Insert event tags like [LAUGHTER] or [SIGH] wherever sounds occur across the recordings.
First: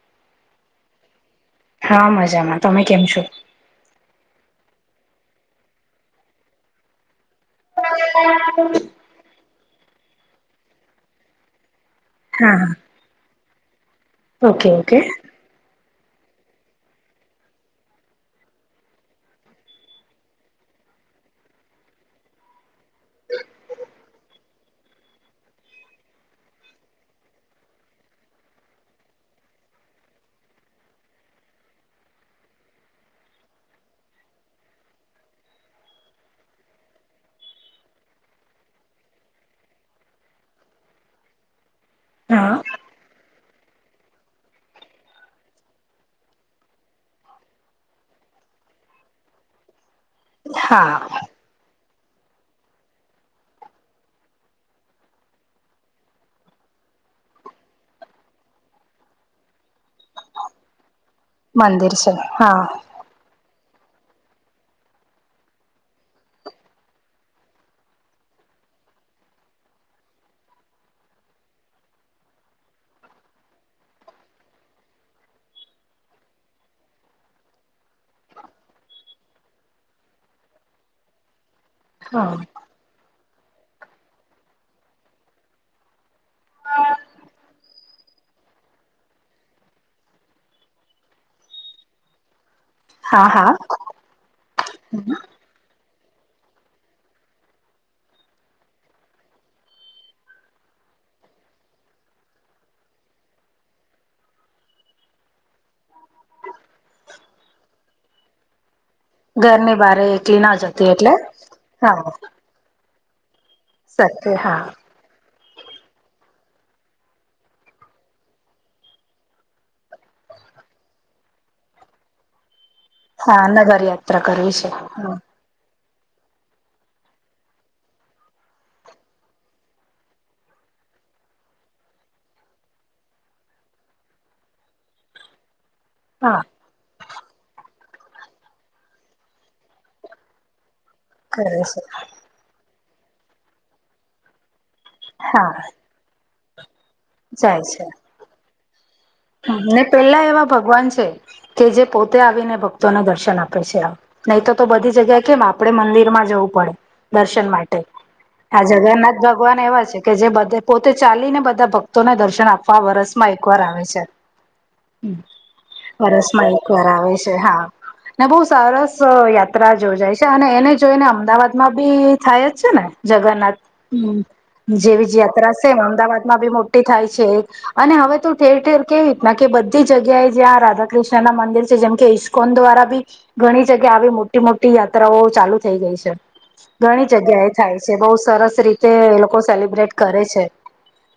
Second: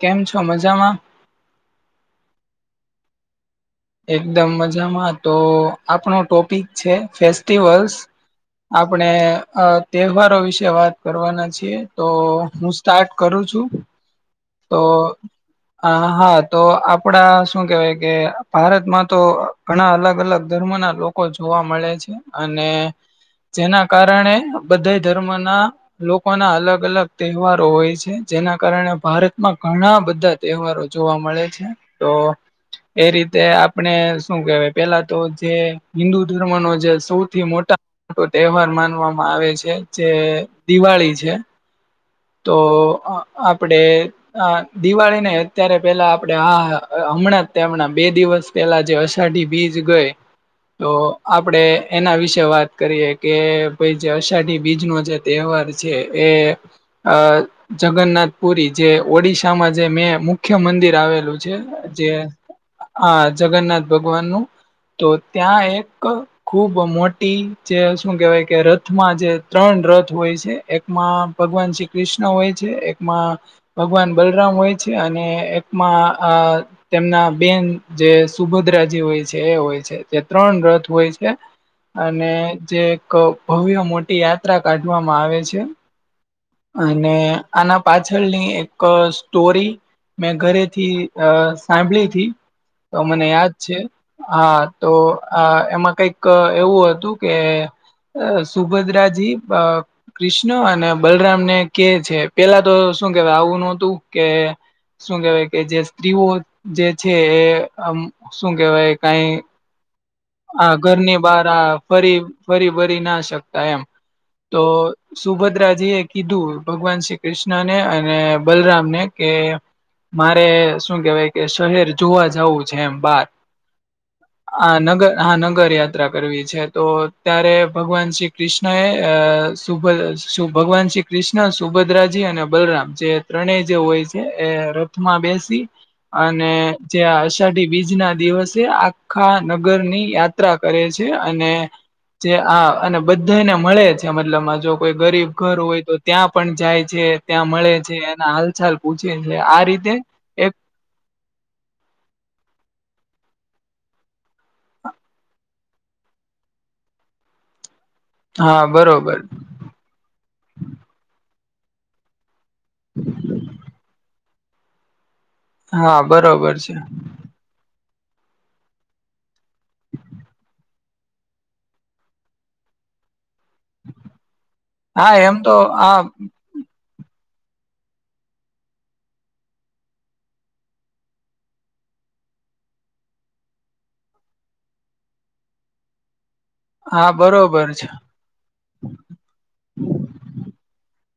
કેમ છો મજામાં? હા મજામાં. તમે કેમ છો? એકદમ મજામાં તો આપણો ટોપિક છે ફેસ્ટિવલ્સ. આપણે અ તહેવારો વિશે વાત કરવાના છીએ. તો હા હું હા સ્ટાર્ટ કરું છું. ઓકે તો ઓકે અ હા તો આપડા શું કેવાય કે ભારતમાં તો ઘણા અલગ અલગ ધર્મો ના લોકો જોવા મળે છે અને જેના કારણે બધા ધર્મના લોકો ના અલગ અલગ તહેવારો હોય છે જેના કારણે ભારતમાં ઘણા બધા તહેવારો જોવા મળે છે તો એ રીતે તે આપણે શું કેહેવાય પેલા તો જે હિન્દુ ધર્મ ન જે સૌથી મોટા મોટો તહેવાર માનવામાં આવે છે જે દિવાળી છે. તો હા આપડે હ દિવાળી નને અત્યારે પેલા આપડે હા હમણાં જ તેમ હણાં બે દિવસ પેલા જે અષાઢી બીજ ગય તો હા આપડે એના વિશે વાત કરીએ કે ભાઈ જે અષાઢી બીજ નો જે તહેવાર છે એ અ જગન્નાથ પુરી જે ઓડિશામાં જે મેં મુખ્ય મંદિર આવેલું છે. મંદિર જે છે હા આ જગન્નાથ ભગવાન નું તો ત્યાં એક ખુબ મોટી જે શું કેહેવાય કે રથમાં જે ત્રણ રથ હોય છે એકમાં ભગવાન શ્રી કૃષ્ણ હોય છે એકમાં ભગવાન બલરામ હોય છે અને એકમાં આ તેમના બેન જે સુભદ્રાજી હોય છે એ હોય છે તે ત્રણ રથ હોય છે. અને હા જે એક ભવ્ય મોટી યાત્રા કાઢવામાં આવે છે. અને આના પાછળની એક સ્ટોરી મેં ઘરેથી અ સાંભળી થી તો મને હા હા યાદ છે હા તો અ એમાં કઈક એવું હતું કે અ સુભદ્રાજી કૃષ્ણ અને બલ રામને કે છે પેલા તો શું કેવાય આવું નતું કે શું કેવાય કે જે સ્ત્રીઓ જે છે એ શું કેહેવાય કઈ તેમને બારે એક હ ઘરની બાર ફરી ફરી ભરી ના શકતા એમ સત્ય તો હા સુભદ્રાજી એ કીધું ભગવાન શ્રી કૃષ્ણને અને બલરામને કે મારે શું કેવાય કે શહેર જોવા જવું છે એમ. બાર હા નગરયાત્રા કરવી છે. મહાનગર યાત્રા કરવી છે તો ત્યારે ભગવાન શ્રી કૃષ્ણએ સુભદ ભગવાન શ્રી કૃષ્ણ સુભદ્રાજી અને બલરામ જે ત્રણેય જે હોય છે એ માં બેસી હા અને જે અષાઢી બીજ ના દિવસે આખા નગરની યાત્ર કરે છે અને કરે છે જે આ અને બધાને મળે છે મતલબ જો. કોઈ ગરીબ હા ઘર હોય તો ત્યાં પણ જાય છે ત્યાં મળે છે એના હાલચાલ પૂછે છે. આ ને રીતે પેલા એવા એક ભગવાન છે કે જે પોતે આવીને ભક્તોને દર્શન આપે છે. નહી તો તો બધી જગ્યા કેમ આપડે મંદિર માં જવું પડે દર્શન માટે. આ હા બરોબર જગન્નાથ ભગવાન એવા છે કે જે બધ પોતે ચાલીને બધા ભક્તોને દર્શન આપે. આખા વરસમાં એક વાર આવે છે હા વરસમાં બરોબર એક છે વાર આવે છે. હા અને બો સરસ યાત્રા યોજાય છે અને એને જોઈને અમદાવાદ માં બી થાય જ છે ને જગન્નાથ હમ જેવી હા જ યાત્રા તો છે એમ આ અમદાવાદમાં બી મોટી. થાય છે અને હવે ત ઠેર ઠેર. કેવી રીતના કે બધી જગ્યાએ જ્યાં રાધા કૃષ્ણ ના મંદિર છે જેમ કે ઈસ્કોન દ્વારા બી. ઘણી જગ્યા આવી મોટી મોટી યાત્રાઓ ચાલુ થઈ ગઈ છે. ઘણી હા જગ્યા એ બરોબર થાય છે બહુ સરસ રીતે એ લોકો સેલિબ્રેટ કરે છે.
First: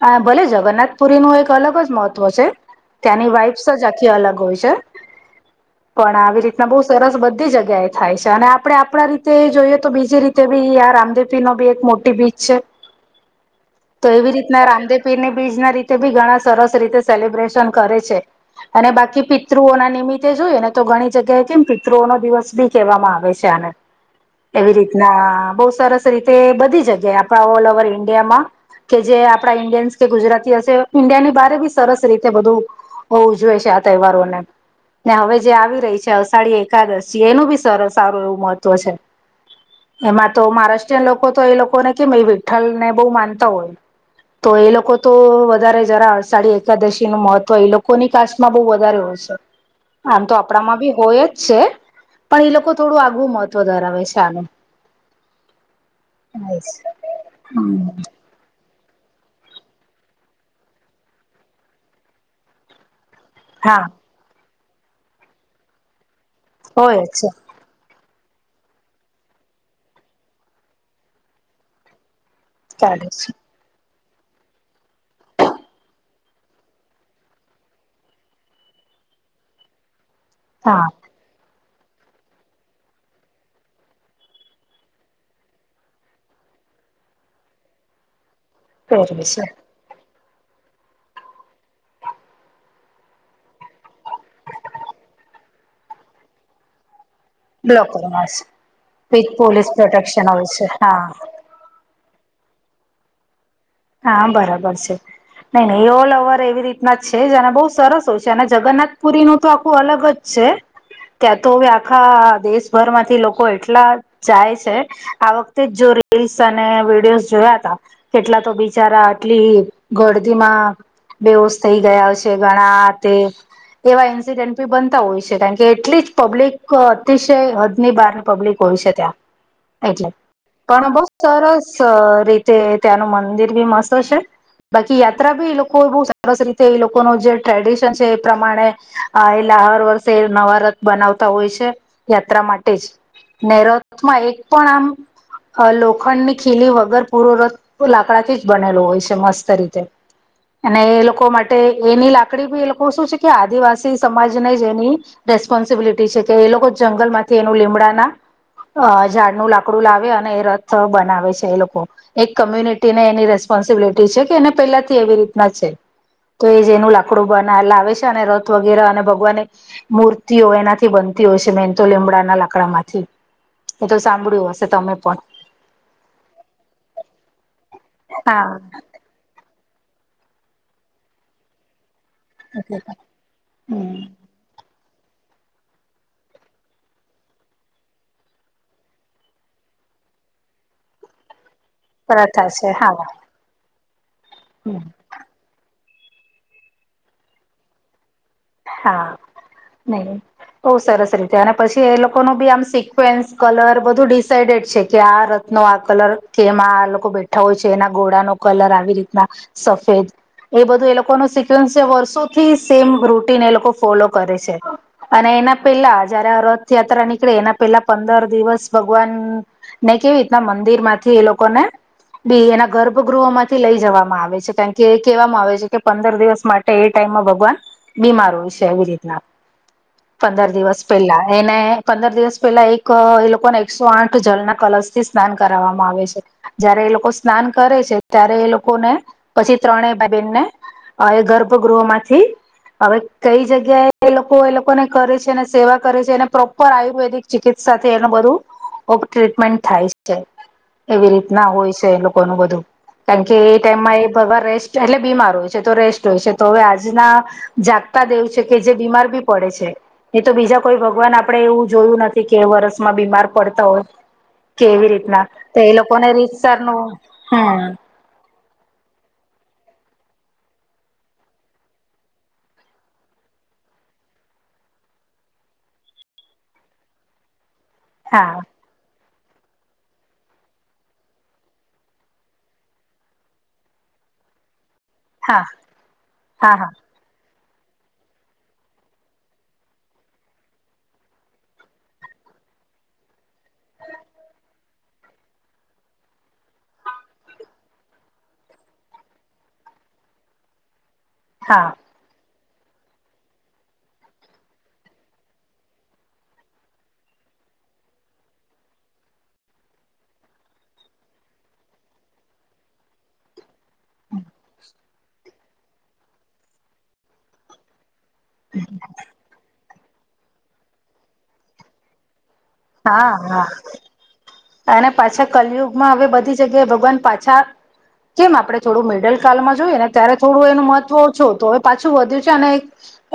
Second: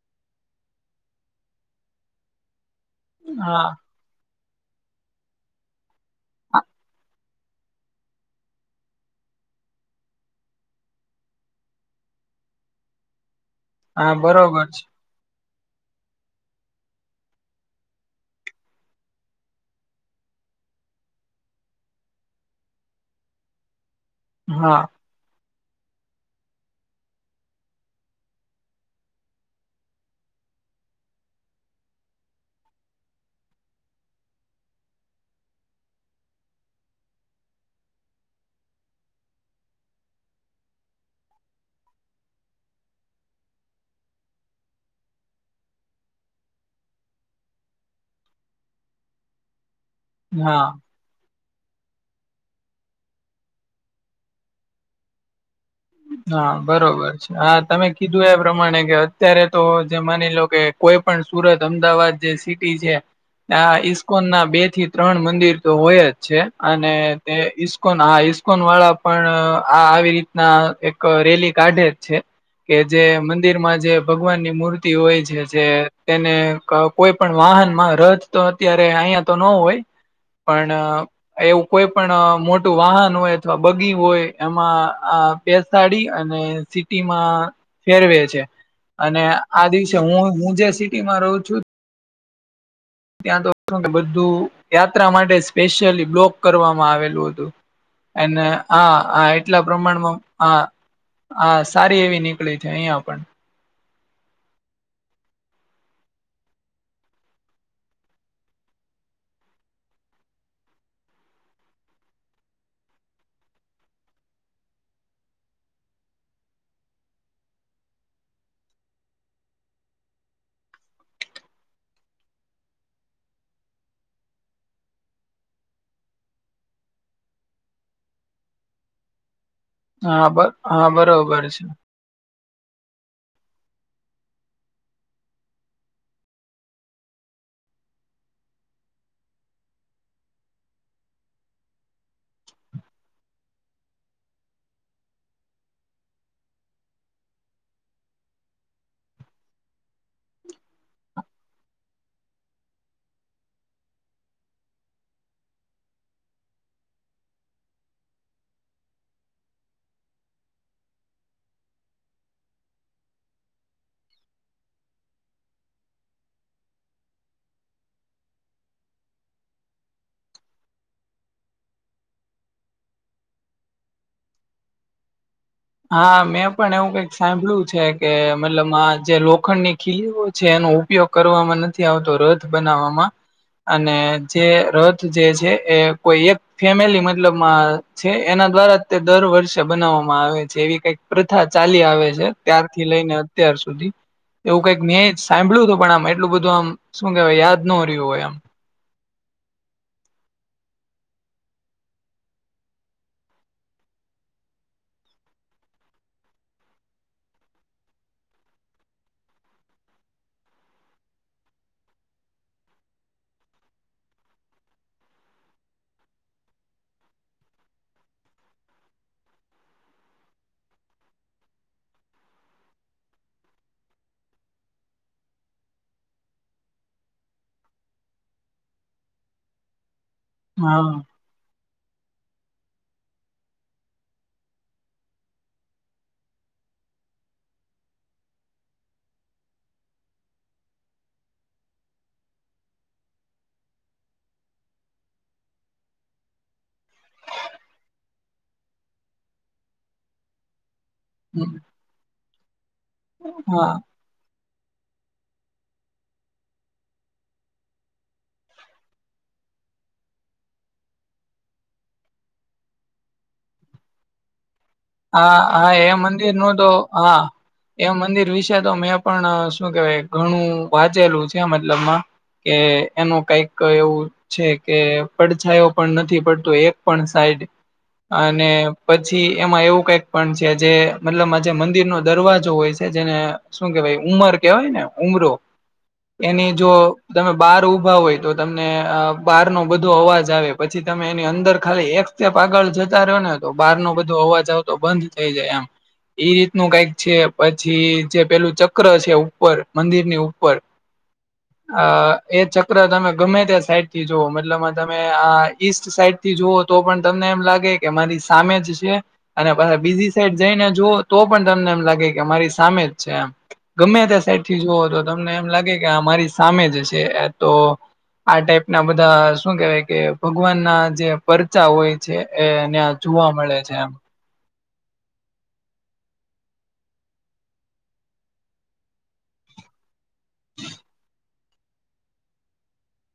હ ભલે જગન્નાથ પુરી નું એક અલગ જ મહત્વ છે. ત્યાંની હા વાઈપ્સ જ આખી અલગ હોય છે. [INAUDIBLE] પણ આવી રીતના બહુ સરસ બધી જગ્યાએ થાય છે અને આપડણે આપણા રીતે જોઈએ તો બીજી રીતે. ભી રામદેવી નો બી એક મોટી બીચ છે. [INAUDIBLE] તો એવી રીતના બરોબર છે રામદેવ પીરની બીજ ના રીતે બી ઘણા સરસ રીતે સેલિબ્રેશન કરે છે. અને બાકી પિતૃઓ ના નિમિત્તે જોઈએ ને તો ઘણી જગ્યાએ કેમ પિતૃઓ નો દિવસ બી કહેવામાં આવે છે આને. [INAUDIBLE] એવી રીતના બહુ સરસ રીતે બધી જગ્યાએ આપણા ઓલ ઓવર ઇન્ડિયામાં. કે જે આપડા ઈન્ડિયન્સ કે ગુજરાતી હશે ઈન્ડિયા ની બારે બી સરસ રીતે. તે બધું ઉજવે છે આ તહેવારોને. ને હવે જે આવી રહી છે અષાઢી એકાદશી એનું બી સારું એવું મહત્વ છે. એમાં તો મહારાષ્ટ્રીયન લોકો તો એ લોકોને કેમ એ વિઠ્ઠલ ને બહુ માનતા હોય. તો એ લોકો તો વધારે જરા અડસાળી એકાદશી. નું મહત્વ એ લોકોની કાસમાં બહ વધારે હોશે આમ તો હા આપણામાં બી. હોય જ છે પણ એ લોકો થોડું આગવ મહત્વ ધરાવે છે આનું. હા બરોબર છે હા તમે હમ કીું. એ પ્રમાણે કે અત્યારે તો જે માની લો કે કોઈ પણ સુરત અમદાવાદ જે સિટી છે. ત્યા હા ઈસ્કોન ના બે થી ત્રણ મંદિર તો હોય જ છે અને હોય છે તે ઈ. ઇસ્કોન હા ઇસ્કોન વાળા પણ આ આવી રીતના એક રેલી કાઢે જ છે. કે જે ચાલે મ. છે મંદિરમાં જે ભગવાન ની મૂર્તિ હોય છે જે તેને કોઈ પણ વાહનમાં રથ. તો અત્યારે અહિયાયા તો ન હોય. પણ હા એવું કોઈ પણ મોટું વાહન હોય અથવા બગી હોય એમાં. બેસાડી અને સિટીમાં ફેરવે છે અને પહેરવે છે આ દિવસે. હું હું જ્યા સિટી માં રહું છું. ત્યાં તો બધું યાત્રા માટે સ્પેશિયલી બ્લોક કરવામાં આવેલું હતું. બ્લોક કરવાસ એને હા હ વિથ એટલા પોલીસ પ્રમાણમાં પ્રોટેક્શન હોય હા. છે હા સારી એવી નીકળી છે અહિયાં પણ. હા બરાબર છે. નહી નહીં એ ઓલ ઓવર એવી રીતના જ છે જેને બહુ સરસ હોય છે અને જગન્નાથ પુરી ન તો આખું અલગ જ. છે ત્યાં તો હવે આખા દેશભર માંથી લોકો એટલા. જાય છે આ વખતે જ જો રીલ્સ અને વિડીિયોઝ જોયા ત કેટલા તો બીજ બચારા આટલી ગરદીમાં બેવોશ થઈ ગયા છે ઘણા તે એવા ઇન્સિડેન્ટ બી બનતા હોય છે કારણ કે એટલી જ પબ્લિક અતિશય હદ ની બહારની પબ્લિક ભવિષ્ય ને ત્યાં. [UNINTELLIGIBLE] એટલે બ હા પણ બહુ બરોબર છે. સરસ રીતે ત્યાંનું મંદિર બી મસ્ત છે. બાકી યાત્રા બી એ લોકો બહુ સરસ રીતે એ લોકો ન જે ટ્રેડિશન છે એ પ્રમાણે એલા હર વર્ષે નવારથ બનાવતા હોય છે યાત્રા માટે જ નૈરતમાં એક પણ આમ અ લોખંડ ની ખીલી વગર પૂરોરથ લાકડાથી જ બનેલું હોય છે મસ્ત રીતે અને એ લોકો માટે એની લાકડી ભી એ લોકો શું છે કે આદિવાસી સમાજને જે એની રેસ્પોન્સિબિલિટી છે કે એ લોકો જંગલમાંથી એનું લીમડાના અ ઝાડનું લાકડું લાવે અને એ રથ બનાવે છે એ લોકો એક કમ્યુનિટી ને એની રિસ્પોન્સિબિલિટી છે કે એને પેલા થી એવી રીતના છે. તો એ જેનું લાકડું બના લાવે છે અને રથ વગેરે અને ભગવાને મૂર્તિઓ એનાથી બનતી હોય છે મેન તો લીમડાના લાકડામાંથી એ તો સાંભળ્યું હશે તમે પણ હા મેં પણ એવું કઈક સાંભળ્યું છે કે હા મતલબ આ જે લોક. લોખંડ ની ખીલીઓ છે એનો ઉપયોગ કરવામાં નથી આવતો રથ બનાવવામાં અને હમ જે રથ જે છે એ કોઈ એક ફેમિલી મતલબ મા છે એના દ્વારા તે દર વર્ષે બનાવવામાં આવે. જેવી કઈક પ્રથા ચાલી આવે છે પ્રથા ત્યારથી હા લઈને અત્યાર સુધી એવું હમ કઈક નેયજ. હાભળ્યું હતું પણ આમ એટલું બધું આમ શું કહેવાય યાદ ન રહ્યું હોય આમ. હા નહી. બઉુ સરસ રીતે અને પછી એ લોકો ન બી આમ સિકવેન્સ કલર બધું ડિસઇડેડ છે કે આ નો આ કલર કે એમાં આ લોકો બેઠા હોય છે એના ઘોડાનો કલર આવી રીતના સફેદ એ બધું એ લોકો ને સિક્વન્સ છે વર્ષોથી સેમ રૂટીન એ લોકો ફોલો કરે છે. અને એના પેલા જયારે આ રથયાત્રા નીકળે એના પેલા પંદર દિવસ ભગવાન ને કેવી રીતના મંદિર માંથી એ લોકો ને બી એના ગર્ભગૃહો માંથી લઈ જવામાં આવે છે કારણ કે એ કહેવામાં આવે છે કે પંદર દિવસ માટે એ ટાઈમમાં ભગવાન બીમાર હોય છે એવી રીતના પંદર આમ દિવસ હા પહેલા એને પંદર દિવસ પહેલા એક એ લોકોને એકસો આઠ જળના કલશ થી સ્નાન કરાવવામાં આવે છે. જયારે એ લોકો સ્નાન કરે છે ત્યારે એ લોકો ને પછી ત્રણ ભાઈ બેન ને. એ ગર્ભગૃહ માંથી. હવે કઈ જગ્યાએ એ લોકો એ લોકોને કરે છે અને સેવા કરે છે અનેને પ્રોપર આયુર્વેદિક ચિકિત્સાથી એનું બધું કોક ટ્રીટમેન્ટ થાય છે. એવી રીતના હોય છે એ લોકો ન બધું કારણ કે એ હા ટાઈમમાં એ ભગવાન રેસ્ટ. એટલે બીમાર હોય છે તો રેસ્ટ હોય છે તો હવે આજના જાગતા દેવું છે કે જે બીમાર બી પડે છે. એ તો બીજા કોઈ ભગવાન આપડે એવું જોયું નથી કે એ વરસમાં બીમાર પડતા હોય. કેવી રીત. હા હા એ મંદિર નું તો હા હમ એ મંદિર વિશે તો મેં. પણ શું કેવાય ઘણું વાંચેલું છે મતલબમાં કે એનું કઈક એવું. છે કે પડછાયો પણ નથી પડતું એક પણ સાઈડ. હા અને પછી. એમાં એવું કઈક પણ છે જે મતલબ આજે મંદિરનો દરવાજો હોય છે જેને શું કેવાય ઉમર કેવાય ને ઉમરો હા એની હા હા જો તમે બાર ઊભા હોય તો તમને અ બાર નો બધો અવાજ આવે પછી તમે એની અંદર ખાલી એક તેમ આગળ જતા રહ્યો ને તો બાર નો બધો અવાજ આવતો બંધ થઈ જાય એમ. એ રીતનું કઈક છે પછી જે પેલું ચક્ર છે ઉપર મંદિરની ઉપર [INAUDIBLE] હા. અ એ ચક્ર તમે ગમે ત્યાં સાઈડ થી જુવ મતલબમાં તમે આ ઈસ્ટ સાઈડ થી જુઓ તો પણ તમને એમ લાગે કે મારી સામે જ છે અને પહા બીજી સાઈડ જઈને જુઓ તો પણ તમને એમ લાગે કે અમારી સામે જ છે એમ. ગમે ત્યાં સાઈડથી જુઓ તો તમને એમ લાગે કે અમારી સામે જ છે તો આ ટાઈપ ના બધા શું કેવાય કે ભગવાન ના જે પર પરચા હોય છે એ એને હા જોવા હા મળે છે એમ. અને પાછા કલિયુગમાં હવે બધી જગ્યાએ ભગવાન પાછા જેમ આપણે થોડું મિડલ કાલમાં જોઈએ ને ત્યારે થોડું એનું મહત્વ ઓછો તો હવે પાછું વધ્યું છે અને એક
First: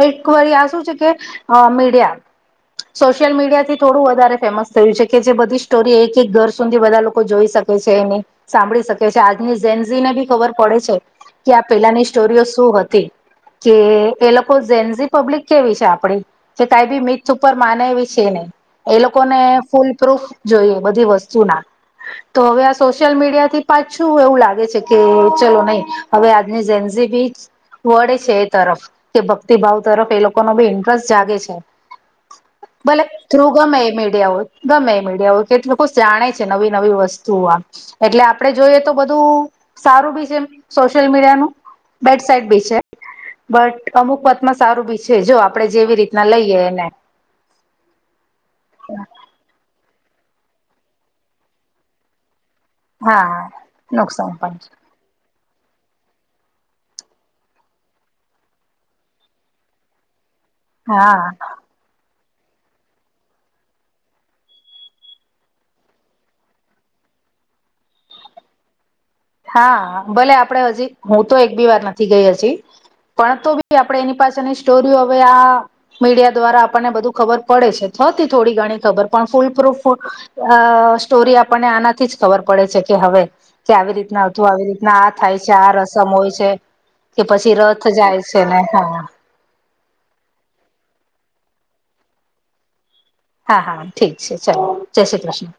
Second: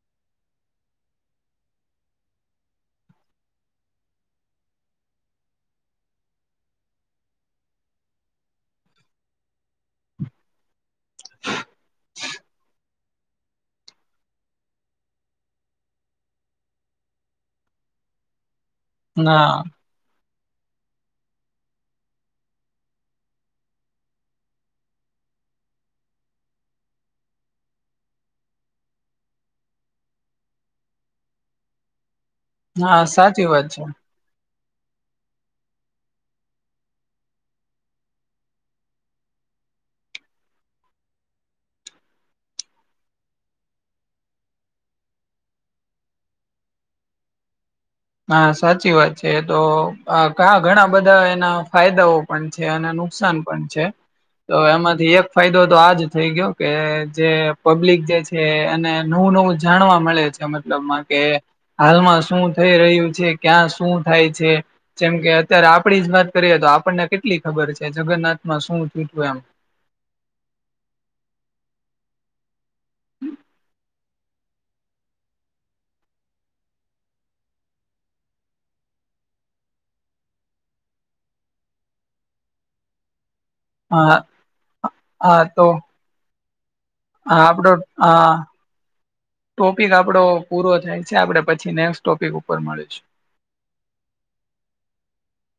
એક વાર આ શું છે કે આ મીડિયા સોશિયલ મીડિયા થી થોડું વધારે. ફેમસ થયું છે કે જે બધી સ્ટોરી એક એક ઘર સુધી બધા લોકો જોઈ શકે છે એની સાંભળી શકે છે. આજની ઝનઝીને ભી ખબર પડે છે. કે આ પેહલાની સ્ટોરીઓ શું હતી. કે એ લોકો ઝેન ઝી પબ્લિક કેવી છે આપડી? કે કઈ બી મીથ ઉપર માને એવી છે નહી. એ લોકોને ના ફૂલ પ્રૂફ જોઈએ બધી વસ્તુના. તો હવે આ સોશિયલ મીડિયાથી પાછું એવું લાગે છે કે, ચલો નહી હવે આજની ઝેનઝી બી વળે છે એ તરફ. કે ભક્તિભાવ તરફ એ લોકોનો બી ઇન્ટરેસ્ટ જાગે છે. હા! સાચી વાત છે. જવું ગમે મીડિયાઓ કે લોકો જાણે છે નવી નવી વસ્તુઓમાં એટલે આપડે જોઈએ તો બધું સારું બી છે, સોશિયલ મીડિયાનું બેડ સાઇડ બી છે. બટ અમુક વાતમાં સારું બી છે જો આપડે જેવી રીતના લઈએ એને. હા, સાચી વાત છે તો કા ઘણા બધા એના ફાયદાઓ પણ છે અને નુકસાન હા પણ છે. નુકસાન તો પણ એમાં એક ફાયદો તો આ જ થઈ ગયો કે જે પબ્લિક જે છે એને નવું નવું જાણવા મળે છે મતલબમાં કે, હાલમાં શું થઈ રહ્યું છે. ક્યાં શું થાય છે? જેમ કે, અત્યારે આપડી જ વાત કરીએ તો આપણને કેટલી ખબર છે જગન્નાથમાં શું થયુંતું એમ. હા, ભલે આપડે હજી હું તો એક બી વાર નથી ગઈ હજી પણ તો બી આપ આપણે એની પાસેની સ્ટોરીઓ હવે આ મીડિયા દ્વારા આપણને બધું ખબર પડે છે, હતી થોડી ઘણી ખબર પણ ફૂલ પ્રૂફ અ સ્ટોરી આપણને આનાથી જ ખબર પડે છે કે, હવે કે આવી હા રીતના અતું આવી રીતના આ થાય હા છે તો આ રસમ હોય છે કે પછી આપડો રથ જાય આ છે ને, હા. ટોપિક આપડો પૂરો થાય છે. આપડે પછી નેક્સ્ટ ટોપિક ઉપર મળીશું. હા હા હા ઠીક છે ચલો. જય શ્રી કૃષ્ણ.